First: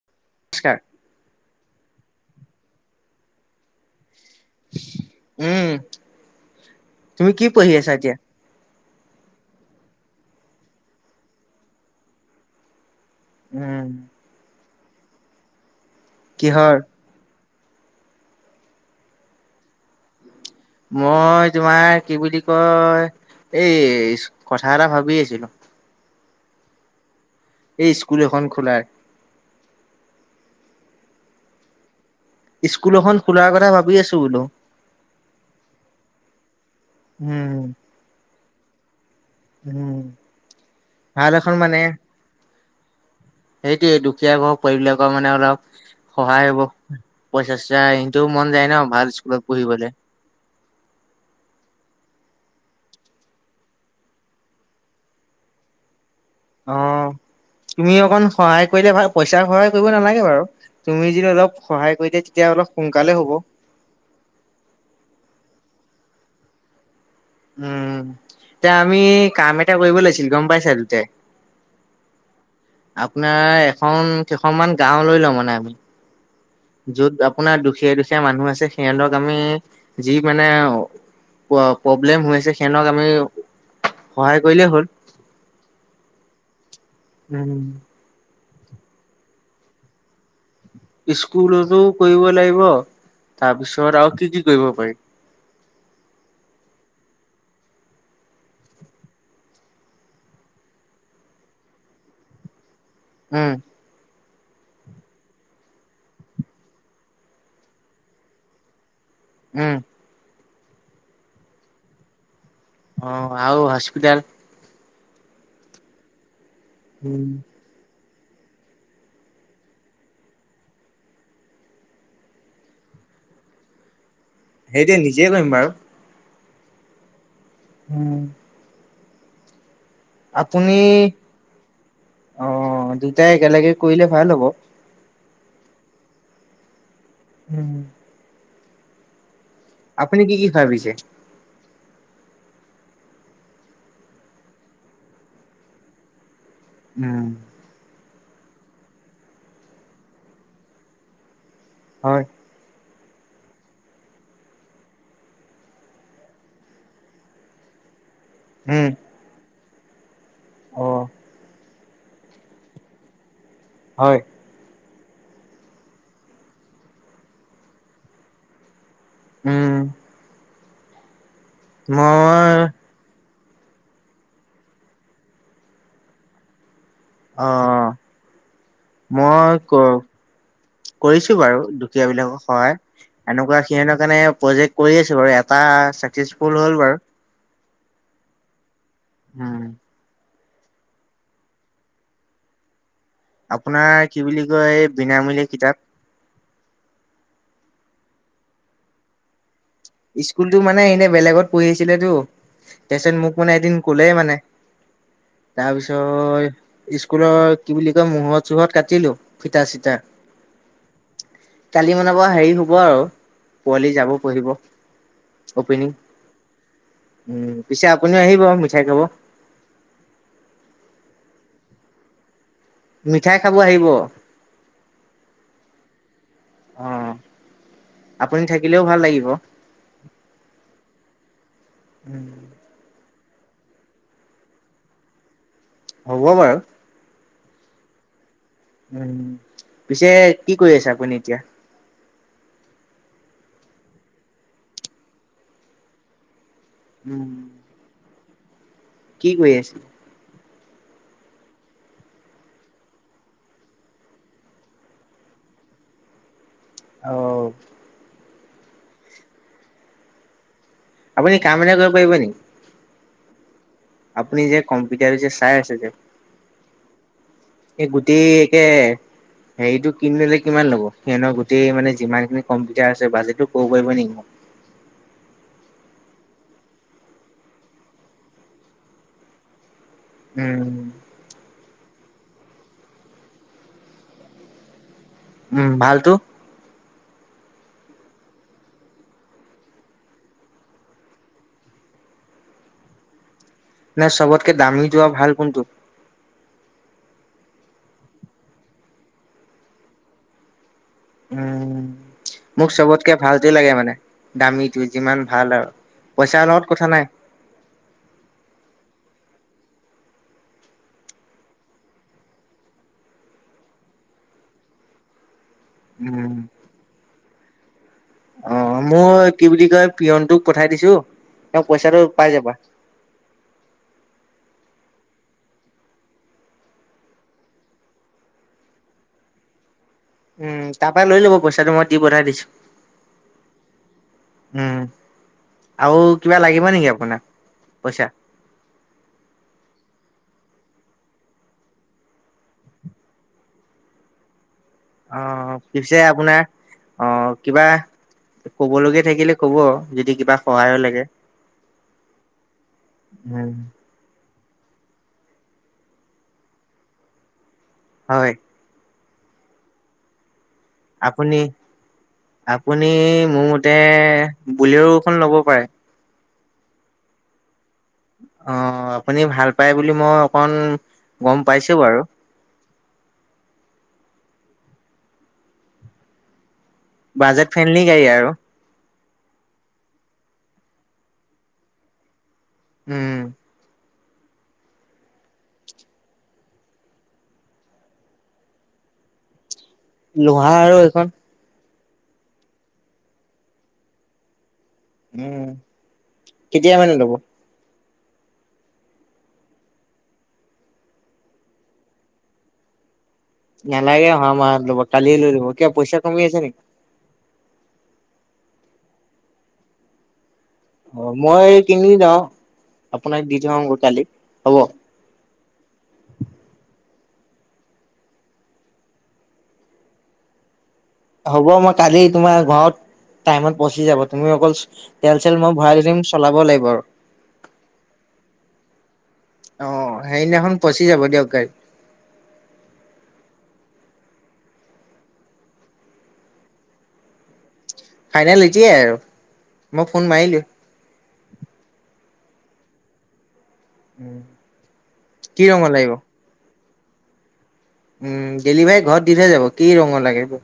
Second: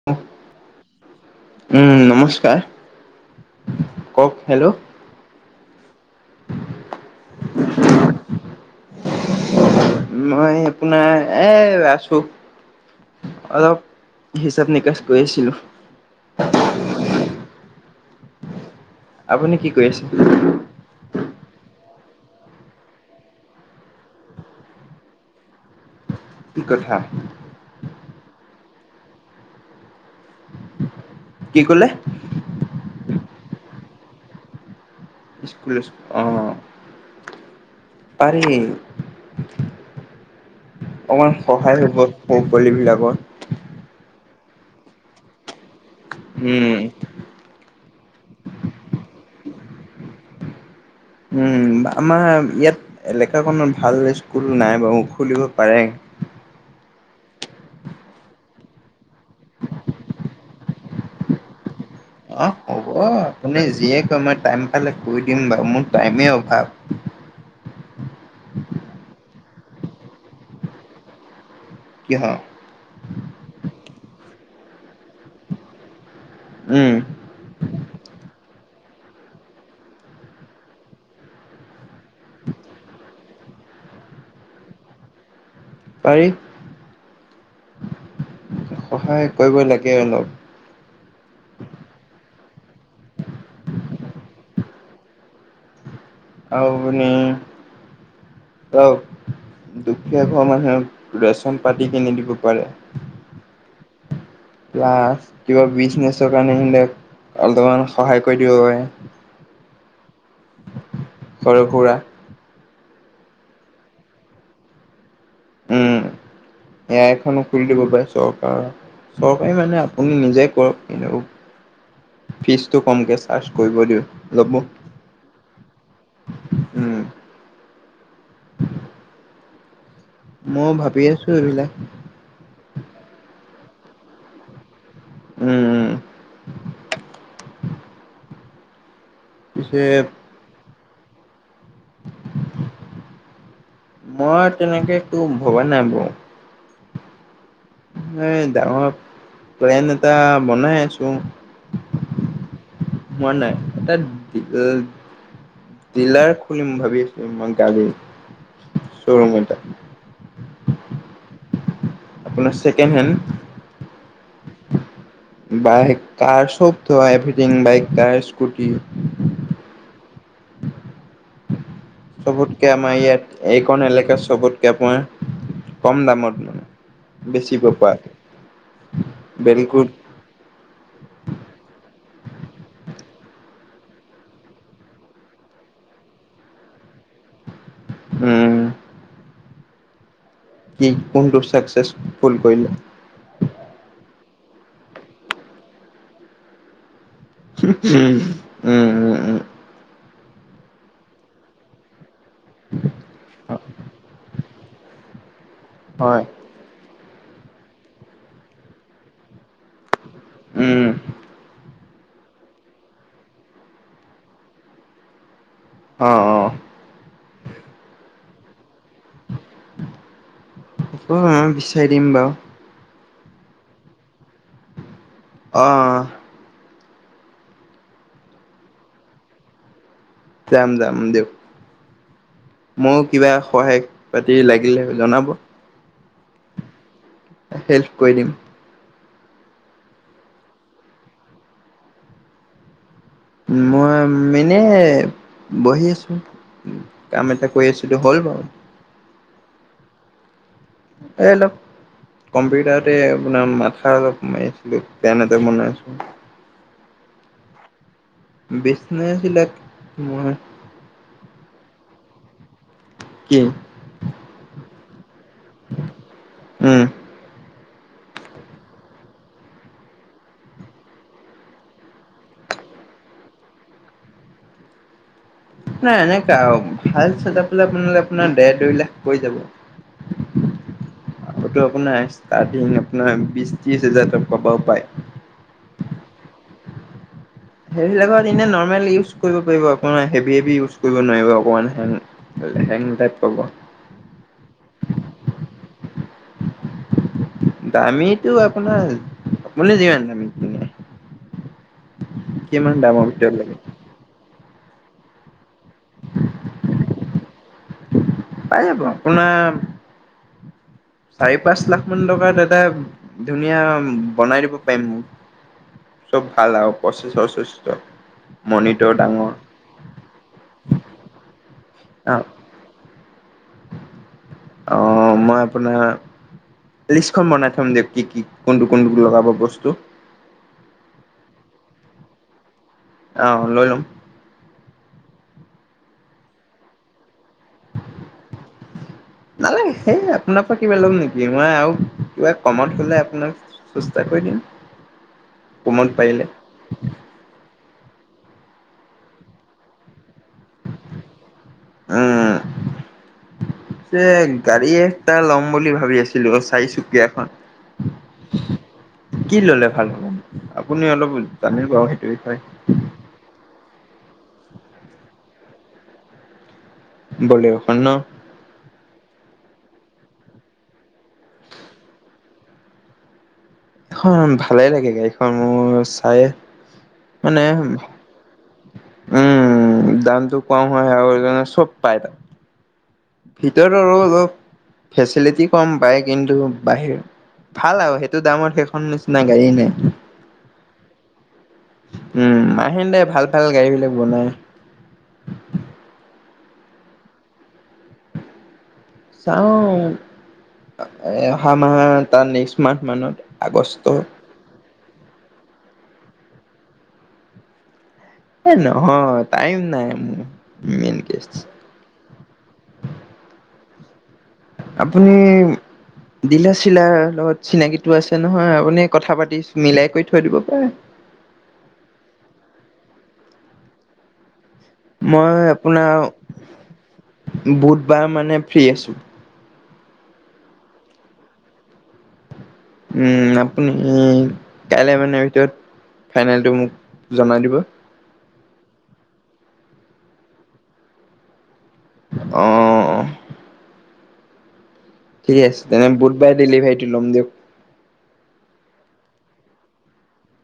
[unintelligible] [unintelligible] উম' নমস্কাৰ কওক হেল্ল উম তুমি কি পঢ়ি আছা এতিয়া? [unintelligible] মই আপোনাৰ এ' আছো। উম অলপ হিচাপ নিকাস কৰি আছিলো। কিহৰ? আপুনি কি কৰি আছে। মই তোমাৰ কি বুলি কয় এই কথা এটা ভাবি আছিলো। কি কথা? এই স্কুল এখন খোলাৰ। কি কলে? স্কুল এখন খোলাৰ কথা ভাবি আছো বোলো। [unintelligible] অ'। উম। পাৰি, উম ভাল অকণমান এখন সহায় হব। সৰু পোৱালি বিলাকৰ। সেইটোয়ে দুখীয়া ঘৰৰ পোৱালি বিলাকৰ মানে অলপ সহায় হ'ব। উম পইচা চইচা এহঁতৰো মন যায় ন' ভাল স্কুলত পঢ়িবলৈ। উম আমাৰ ইয়াত এলেকাখনত ভাল স্কুল নাই বাৰু খুলিব পাৰে। অ'। তুমি অকণ সহায় কৰিলে ভাল পইচা সহায় কৰিব নালাগে বাৰু তুমি যদি অলপ সহায় কৰি দিয়া তেতিয়া অলপ সোনকালে হ'ব। যীয়ে এক অ'মই টাইম পালে কৈ দিম বাৰু মোৰ টাইমে অভাৱ। উম তে আমি কাম এটা কৰিব লাগিছিল গম পাই চা দুটাই কিহৰ। আপোনাৰ এখন কেইখনমান গাঁও লৈ লওঁ মানে আমি। উম যত আপোনাৰ দুখীয়া দুখীয়া মানুহ আছে সিহঁতক আমি যি মানে। প্ৰব্লেম হৈ‌ আছে সিহঁতক আমি সহায় কৰিলেই হ'ল। পাৰি। উম। সহায় কৰিব লাগে অলপ। স্কুলতো কৰিব লাগিব। তাৰপিছত আৰু কি কি কৰিব পাৰি? [inaudible] দুখীয়া ঘৰ মানুহে ৰেচন পাতি কিনি দিব পাৰে। উম।। কিবা বিজনেচৰ কাৰণে সিহঁতক অলপমান সহায় কৰি দিব পাৰে। উম।। সৰু সুৰা। অ আৰু হস্পিতাল। উম।। এয়া উম, এখনো, খুলি দিব পাৰে। চৰকাৰ চৰকাৰী মানে আপুনি নিজে কৰক কিন্তু? ফিজটো কমকে চাৰ্জ কৰিব দিয়ক ল'ব। এতিয়া নিজেই কৰিম বাৰু।। উম। উম।। মই আপুনি ভাবি আছো এইবিলাক অ দুটাই একেলগে কৰিলে ভাল হ'ব। উম উম।। উম। হুম।। পিছে আপুনি কি কি খাই পিছে। মই তেনেকে একো ভবা নাই বাৰু। উম। এ ডাঙৰ প্লেন এটা বনাই আছো। হয়। [inaudible] দিলাৰ খুুলিম ভাবিচো গাড়ীৰ। উম। ৰূম এটা। অ। আপোনাৰ ছেকেণ্ড হেণ্ড। হয়। বাইক কাৰ চবটো এভিথিং বাইক কাৰ স্কুটি। উম। ম চবতকে আমাৰ ইয়াত এইখন এলেকা চবতকে অকণমান কম দামত। অ। বেচিব পৰাকে মই ক' বেলকুত কৰিছো বাৰু দুখীয়া বিলাকক সহায়। এনেকুৱা সিহঁতৰ কাৰণে প্ৰজেক্ট কৰি আছো বাৰু এটা চাকচেচফুল হ'ল বাৰু। উম। উম' কি কোনটো চাকচেচফুল কৰিলে? আপোনাৰ কি বুলি কয় এই বিনামূলীয়া কিতাপ। উম উম' উম। উম স্কুলতো মানে এনেই বেলেগত পঢ়ি আছিলেটো' তাৰপিছত মোক মানে এদিন কলে মানে' হয় তাৰপিছত স্কুলৰ কি বুলি কয় মুহৰত-চোহত কাটিলো ফিটা চিটা। উম। কালি মান পৰা হেৰি হব আৰু পোৱালি যাব' কৈদিব। অপেনিং, অ অ উম পিছে আপুনিও আহিব মিঠাই খাব। উম বিচাৰি দিম বাৰু। মিঠাই খাব আহিব। অ অ আপুনি থাকিলেও ভাল লাগিব। যাম যাম দিওক। উম' ময়ো কিবা সহায় পাতি লাগিলে জনাব। হ'ব বাৰু। হেল্প কৰি দিম। উ পিছে কি কৰি আছে আপুনি এতিয়া? মই এনেই বহি আছো, কাম উম, এটা কৰি আছো। সেইটো হ'য় বাৰু। কি কৰি আছিলি? এই ল' কম্পিউটাৰতে আপোনাৰ মাথা অলপ মাৰিছিলো, পেন এটা বনাইছো। অ [inaudible] আপুনি কাম এটা কৰিব পাৰিব নেকি? কি? আপুনি যে কম্পিউটাৰ যে চাই আছে যে। উম এই গোটেই একে হেৰিটো কিনিলে কিমান ল'ব? সিহঁতৰ গোটেই মানে যিমানখিনি কম্পিউটাৰ আছে বাজেটটো ক'ব পাৰিব নেকি মোক। নাই এনেকুৱা আৰু ভাল চেট আপ এটা বনালে আপোনাৰ দেৰ দুই লাখ পৰি যাব। উম। আৰু আপোনাৰ ষ্টাৰ্টিং আপোনাৰ বিশ ত্ৰিশ হাজাৰ টকা পৰাও পায়। উম, ভালতো? হেৰিবিলাকত এনে নৰ্মেল ইউজ কৰিব পাৰিব আপোনাৰ হেভি হেভি ইউজ কৰিব নোৱাৰিব অকমান লেহেং টাইপ পাব। নে চবতকে দামীটো আৰু ভাল কোনটো? দামীটো আপোনাৰ আপুনি যিমান দামী। কিনে উম, মোক কিমান দামৰ চবতকে ভিতৰত ভালটোৱে লাগে মানে। দামীটো যিমান ভাল আৰু পইচাৰ লগত কথা নাই। পাই যাব আপোনাৰ চাৰি পাঁচ লাখ মান টকাত এটা ধুনীয়া বনাই দিব পাৰিম। চব উম, ভাল আৰু প্ৰচ্চেছৰ চচ্চেছৰ। অ', মোৰ কি বুলি কয় পিয়নটোক পঠাই দিছো তেওঁ পইচাটো অ পাই যাবা। অ', মই আপোনাৰ লিষ্টখন বনাই থম দিয়ক কি কি কোনটো কোনটো লগাব বস্তু। উম, তাৰ পৰা লৈ ল'ব পইচাটো মই দি পঠাই দিছো। অ', লৈ ল'ম। উম, আৰু কিবা লাগিব নেকি আপোনাক পইচা? নালাগে সেই আপোনাৰ পৰা কিবা ল'ম নেকি মই আৰু কিবা কমত ক'লে আপোনাক [unintelligible] কৈ দিম। অ', কমত পিছে পাৰিলে আপোনাৰ অ' কিবা ক'ব লগীয়া থাকিলে ক'ব আৰু যদি কিবা সহায়ও লাগে। উম উম। যে গাড়ী এটা ল'ম বুলি ভাবি আছিলো চাৰিচকীয়া এখন। হয়। কি ল'লে ভাল হ'ব? আপুনি অলপ আপুনি জানিব আৰু সেইটো বিষয়ে। আপুনি মোৰ মতে ব'লেৰ এখন ল'ব পাৰে। ব'লেৰ এখন ন? অ', আপুনি ভাল পায় বুলি মই অকণমান গম পাইছো বাৰু। অ', ভালে লাগে গাড়ীখন মোৰ চাই মানে বাজেট ফ্ৰেণ্ডলি গাড়ী আৰু উম, দামটো কম হয় আৰু সেইটো কাৰণে চব পাই তাত। উম। ভিতৰত আৰু অলপ ফেচিলিটি কম পায় কিন্তু বাহিৰ ভাল আৰু সেইটো দামৰ সেইখন নিচিনা গাড়ী নাই। লোঁহাৰ আৰু এইখন। উম, মাহিন্দ্ৰাই ভাল ভাল গাড়ীবিলাক বনাই। উম, কেতিয়া মানে ল'ব? চাওঁ আৰু অহা মাহ তাৰ নেক্সট মাহ মানত। আগষ্ট নেলাগে অহা মাহত ল'ব কালিয়ে কিয় পইচা কমি আছে নেকি? এ নহয় টাইম নাই মোৰ। মেইন অ', কেছ। মই কিনি যাওঁ আপোনাক দি থওঁ কালি, হ'ব। আপুনি দিলাৰ চিলাৰৰ লগত চিনাকিটো আছে নহয় আপুনি কথা পাতি মিলাই কৰি থৈ দিব পাৰে। হ'ব মই কালি তোমাৰ ঘৰত টাইমত পহচি যাব তুমি অকল তেল চেল মই ভৰাই থৈ দিম চলাব লাগিব আৰু। বুধবাৰ মানে ফ্ৰী আছো। অ', সেইদিনাখন পহচি যাব দিয়ক গাড়ী। উম, আপুনি কাইলৈ মানে ভিতৰত ফাইনেলটো মোক জনাই দিব। ফাইনেল হৈছে আৰু মই ফোন মাৰিলোঁ। অহ। উম। ঠিক আছে তেনে বুধবাৰে ডেলিভাৰীটো ল'ম দিয়ক। উম, গেলি ভাই ঘৰত দি থৈ যাব কি ৰঙৰ লাগে ব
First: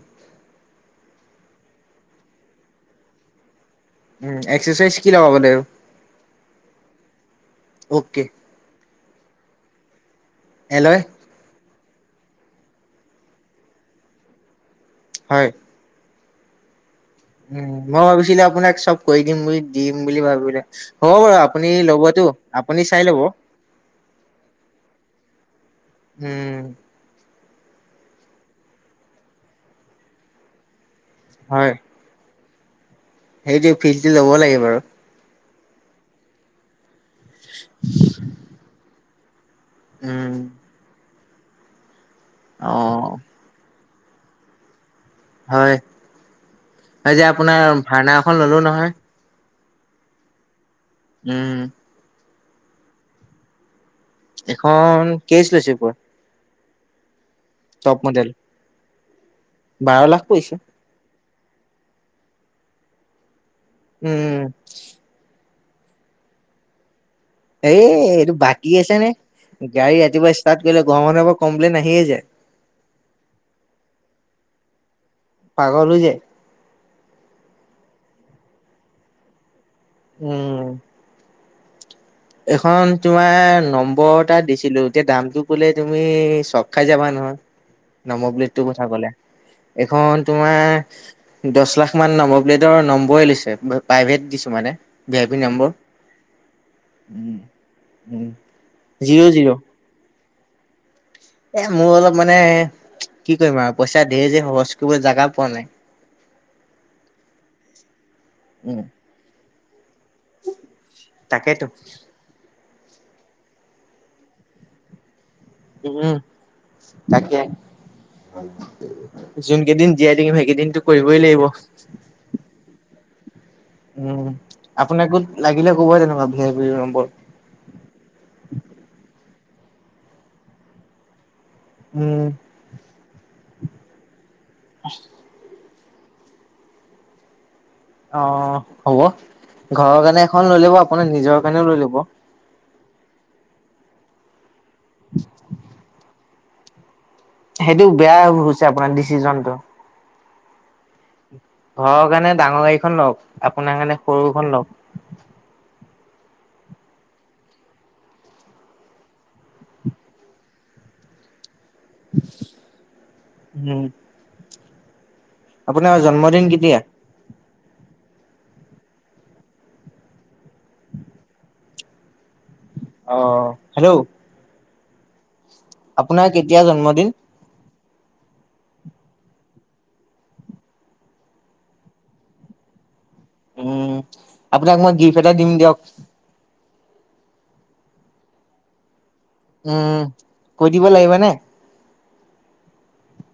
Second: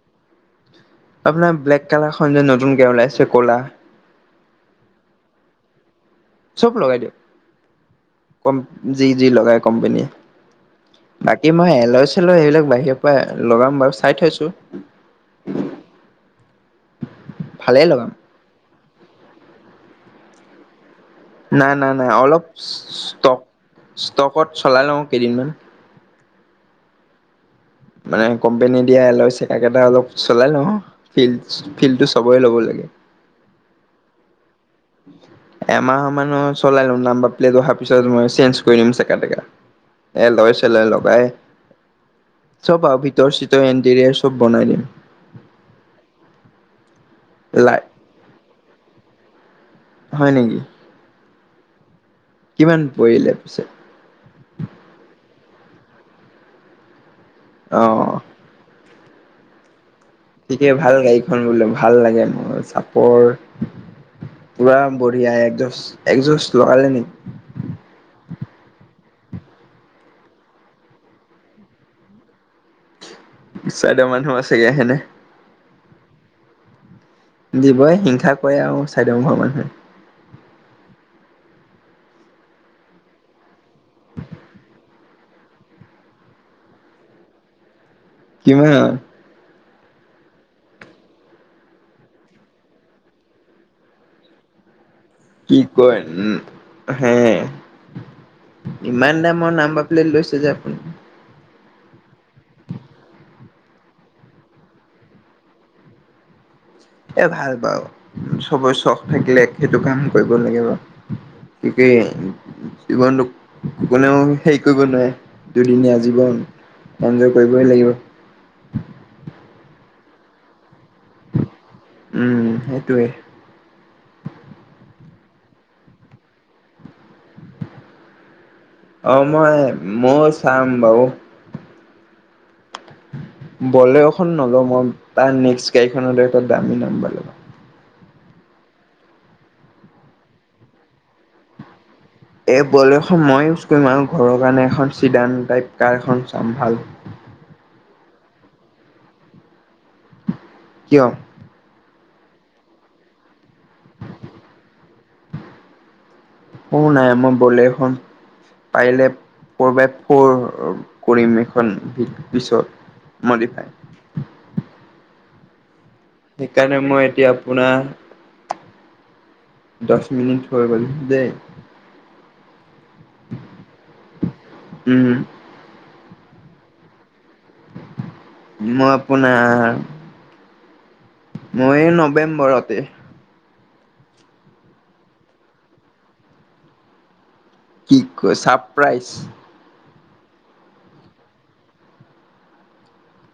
আপোনাৰ ব্লেক কালাৰখনন যে নতুনকে ওলাইছে ক'লা। উম, এক্সাৰচাইজ কি লগাব লাগিব? চব লগাই অকে দিয়ক, যি যি লগাই কোম্পেনীয়ে। এল'ই। বাকী মই এল'য় চেল'য় এইবিলাক বাহিৰৰ পৰা লগাম বাৰু চাই থৈছো। হয়। উম, ভালেই মই লগাম ভাবিছিলো আপোনাক চব কৰি দিম বুলি দিম বুলি ভাবিলে। হ'ব বাৰু আপুনি নাই নাই নাই ল'বতো, অলপ আপুনি চাই ল'ব। ষ্টক ষ্টকত চলাই লওঁ কেইদিনমান। উম। মানে কোম্পনী দিয়া এল'য় চ কেইটা অলপ চলাই লওঁ ফিল হয় ফিলটো চবৰে ল'ব লাগে। সেইটোৱে ফিল চিল ল'ব লাগে বাৰু। এমাহ মানৰ চলাই লম নামবাৰ প্লেট অহাৰ পিছত মই চেঞ্জ কৰি দিম, [unintelligible] উম, এল'য় চেল'য় লগাই চব আৰু অ', ভিতৰ চিত এণ্টেৰিয়াৰ চব বনাই দিম। হয়, হয় যে আপোনাৰ লাই ভাৰনা এখন ল'লো নহয়। হয় নেকি? উম। কিমান পৰিলে পিছত? এখন কেইছ লৈছে পৰা। অ টপ মডেল। বাৰ লাখ পৰিছে ঠিকে ভাল গাড়ীখন বোলো ভাল লাগে মোৰ চাপৰ উম, পুৰা বঢ়িয়া একজো একজোজ লগালে নেকি? এই এইটো বাকী আছে নে গাড়ী ৰাতিপুৱা ষ্টাৰ্ট কৰিলে ঘৰৰ মানুহৰ পৰা কমপ্লেইন আহিয়েই যায়। চাইদৰ মানুহ আছেগে হয়নে। পাগল হৈ যায়। দিবই হিংসা কৰে আৰু চাইদৰ ঘৰৰ মানুহে। উম। এখন তোমাৰ নম্বৰ এটা দিছিলো এতিয়া দামটো ক'লে তুমি চক খাই যাবা নহয়। [inaudible] নম্বৰ প্লেটটো কিমান মোৰ চাবলে, এইখন তোমাৰ দছ লাখ মান নম্বৰ প্লেটৰ নম্বৰে লৈছে প্ৰাইভেট দিছোঁ মানে। ভি আই পি কি নম্বৰ। কয় উম, হে, ইমান জিৰ' দামৰ জিৰ' নাম্ব প্লেট লৈছে যে আপুনি? এ মোৰ অলপ মানে, কি কৰিম আৰু পইচা ঢেৰ যে খৰচ কৰিবলৈ জাগা পোৱা নাই। এ ভাল বাৰু, চবৰে উম চখ থাকিলে সেইটো কাম কৰিব লাগিব, [unintelligible] তাকেতো জীৱনটোক, কোনেও হেৰি কৰিব নোৱাৰে। দুদিনীয়া উম। জীৱন, এঞ্জয় তাকে কৰিবই লাগিব। যোন কেইদিন জীয়াই থাকিম সেইকেইদিনটো কৰিবই লাগিব। উম, সেইটোৱে। উম, আপোনাকো লাগিলে ক'ব তেনেকুৱা ভিয়াই পি নম্বৰ। অ', মই মইয়ো চাম বাৰু। উম, বলেৰোখন নলও মই তাৰ নেক্স গাড়ীখন হ'লে এটা দামী নম্বৰ লগাম। অ', হ'ব, ঘৰৰ কাৰণে এখন লৈ ল'ব আপোনাৰ নিজৰ কাৰণেও লৈ ল'ব। এই বলেৰোখন মই ইউজ কৰিম আৰু ঘৰৰ কাৰণে এখন চিডান টাইপ কাৰ এখন চাম ভাল। সেইটো বেয়া হৈছে আপোনাৰ ডিচিচনটো। কিয়? ঘৰৰ কাৰণে ডাঙৰ গাড়ীখন লওঁক, আপোনাৰ কাৰণে সৰুখন লওঁক। সৰু নাই মই বোলেৰোখন পাৰিলে ফ'ৰ বাই ফ'ৰ, কৰিম এইখন। উম পিছত, মডিফাই। উম আপোনাৰ জন্ম সেইকাৰণে মই এতিয়া পোনাৰ, দছ মিনিট হৈ গ'ল দে। অ', হেল্ল' উম, হুম, আপোনাৰ কেতিয়া জন্মদিন? মই আপোনাৰ মই নৱেম্বৰতে। উম, আপোনাক মই গিফ্ট এটা দিম দিয়ক। কি কয় ছাপপ্ৰাইজ। উম, কৈ দিব লাগিবনে?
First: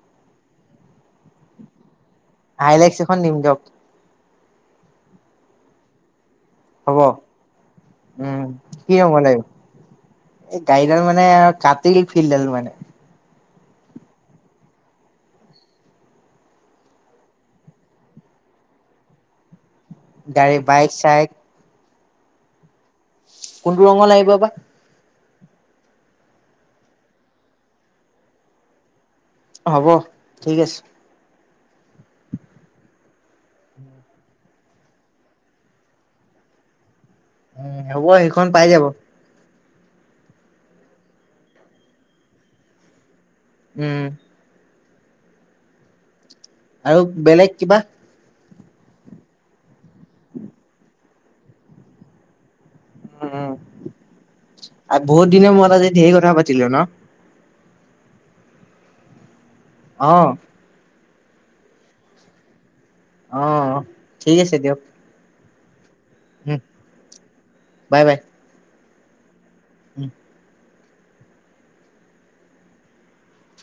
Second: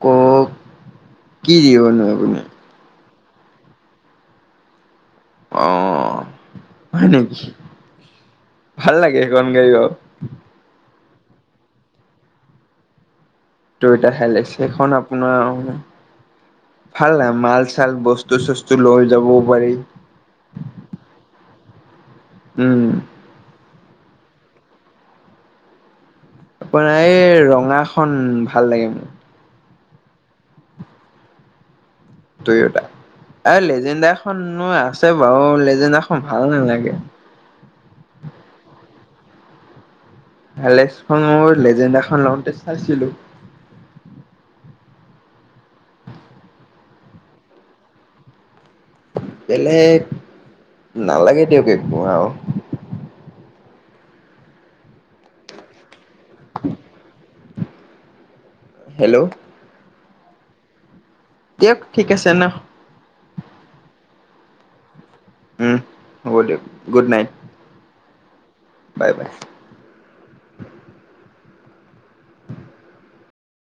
কওঁক, কি দিবনো আপুনি? আইলেক্স এখন দিম দিয়ক। অ', হ'ব হয় নেকি, উম কি ভাল লাগে ৰঙৰ লাগিব? সেইখন গাড়ী বাউ। এই গাড়ীডাল মানে কাতিল ফিল্ডাল মানে। টো এতিয়া হেইলাইক্স এইখন আপোনাৰ অ, ভাল লাগে মাল-চাল বস্তু-চস্তু লৈ যাব পাৰি। গাড়ী, বাইক চাইক উম, কোনটো ৰঙৰ লাগিব বা? আপোনাৰ এই, ৰঙাখন ভাল লাগে মোক। হ'ব ঠিক আছে। দুয়োটা এই লেজেণ্ডা খনো আছে বাৰু লেজেণ্ডা খন ভাল নেলাগে। উম হ'ব সেইখন পাই যাব। ভালেস্খন মোৰ লেজেণ্ডাখন লওঁতে চাইছিলোঁ। উম। আৰু বেলেগ কিবা? বেলেগ নালাগে দিয়ক একো আৰু। হুম আ বহুত দিনৰ মূৰত আজি ঢেৰ কথা পাতিলোঁ ন? হেল্ল'। অ'। দিয়ক ঠিক আছে ন অ', অ', ঠিক আছে দিয়ক। উম, হ'ব উম, দিয়ক গুট night. Bye bye. Bye bye. উম।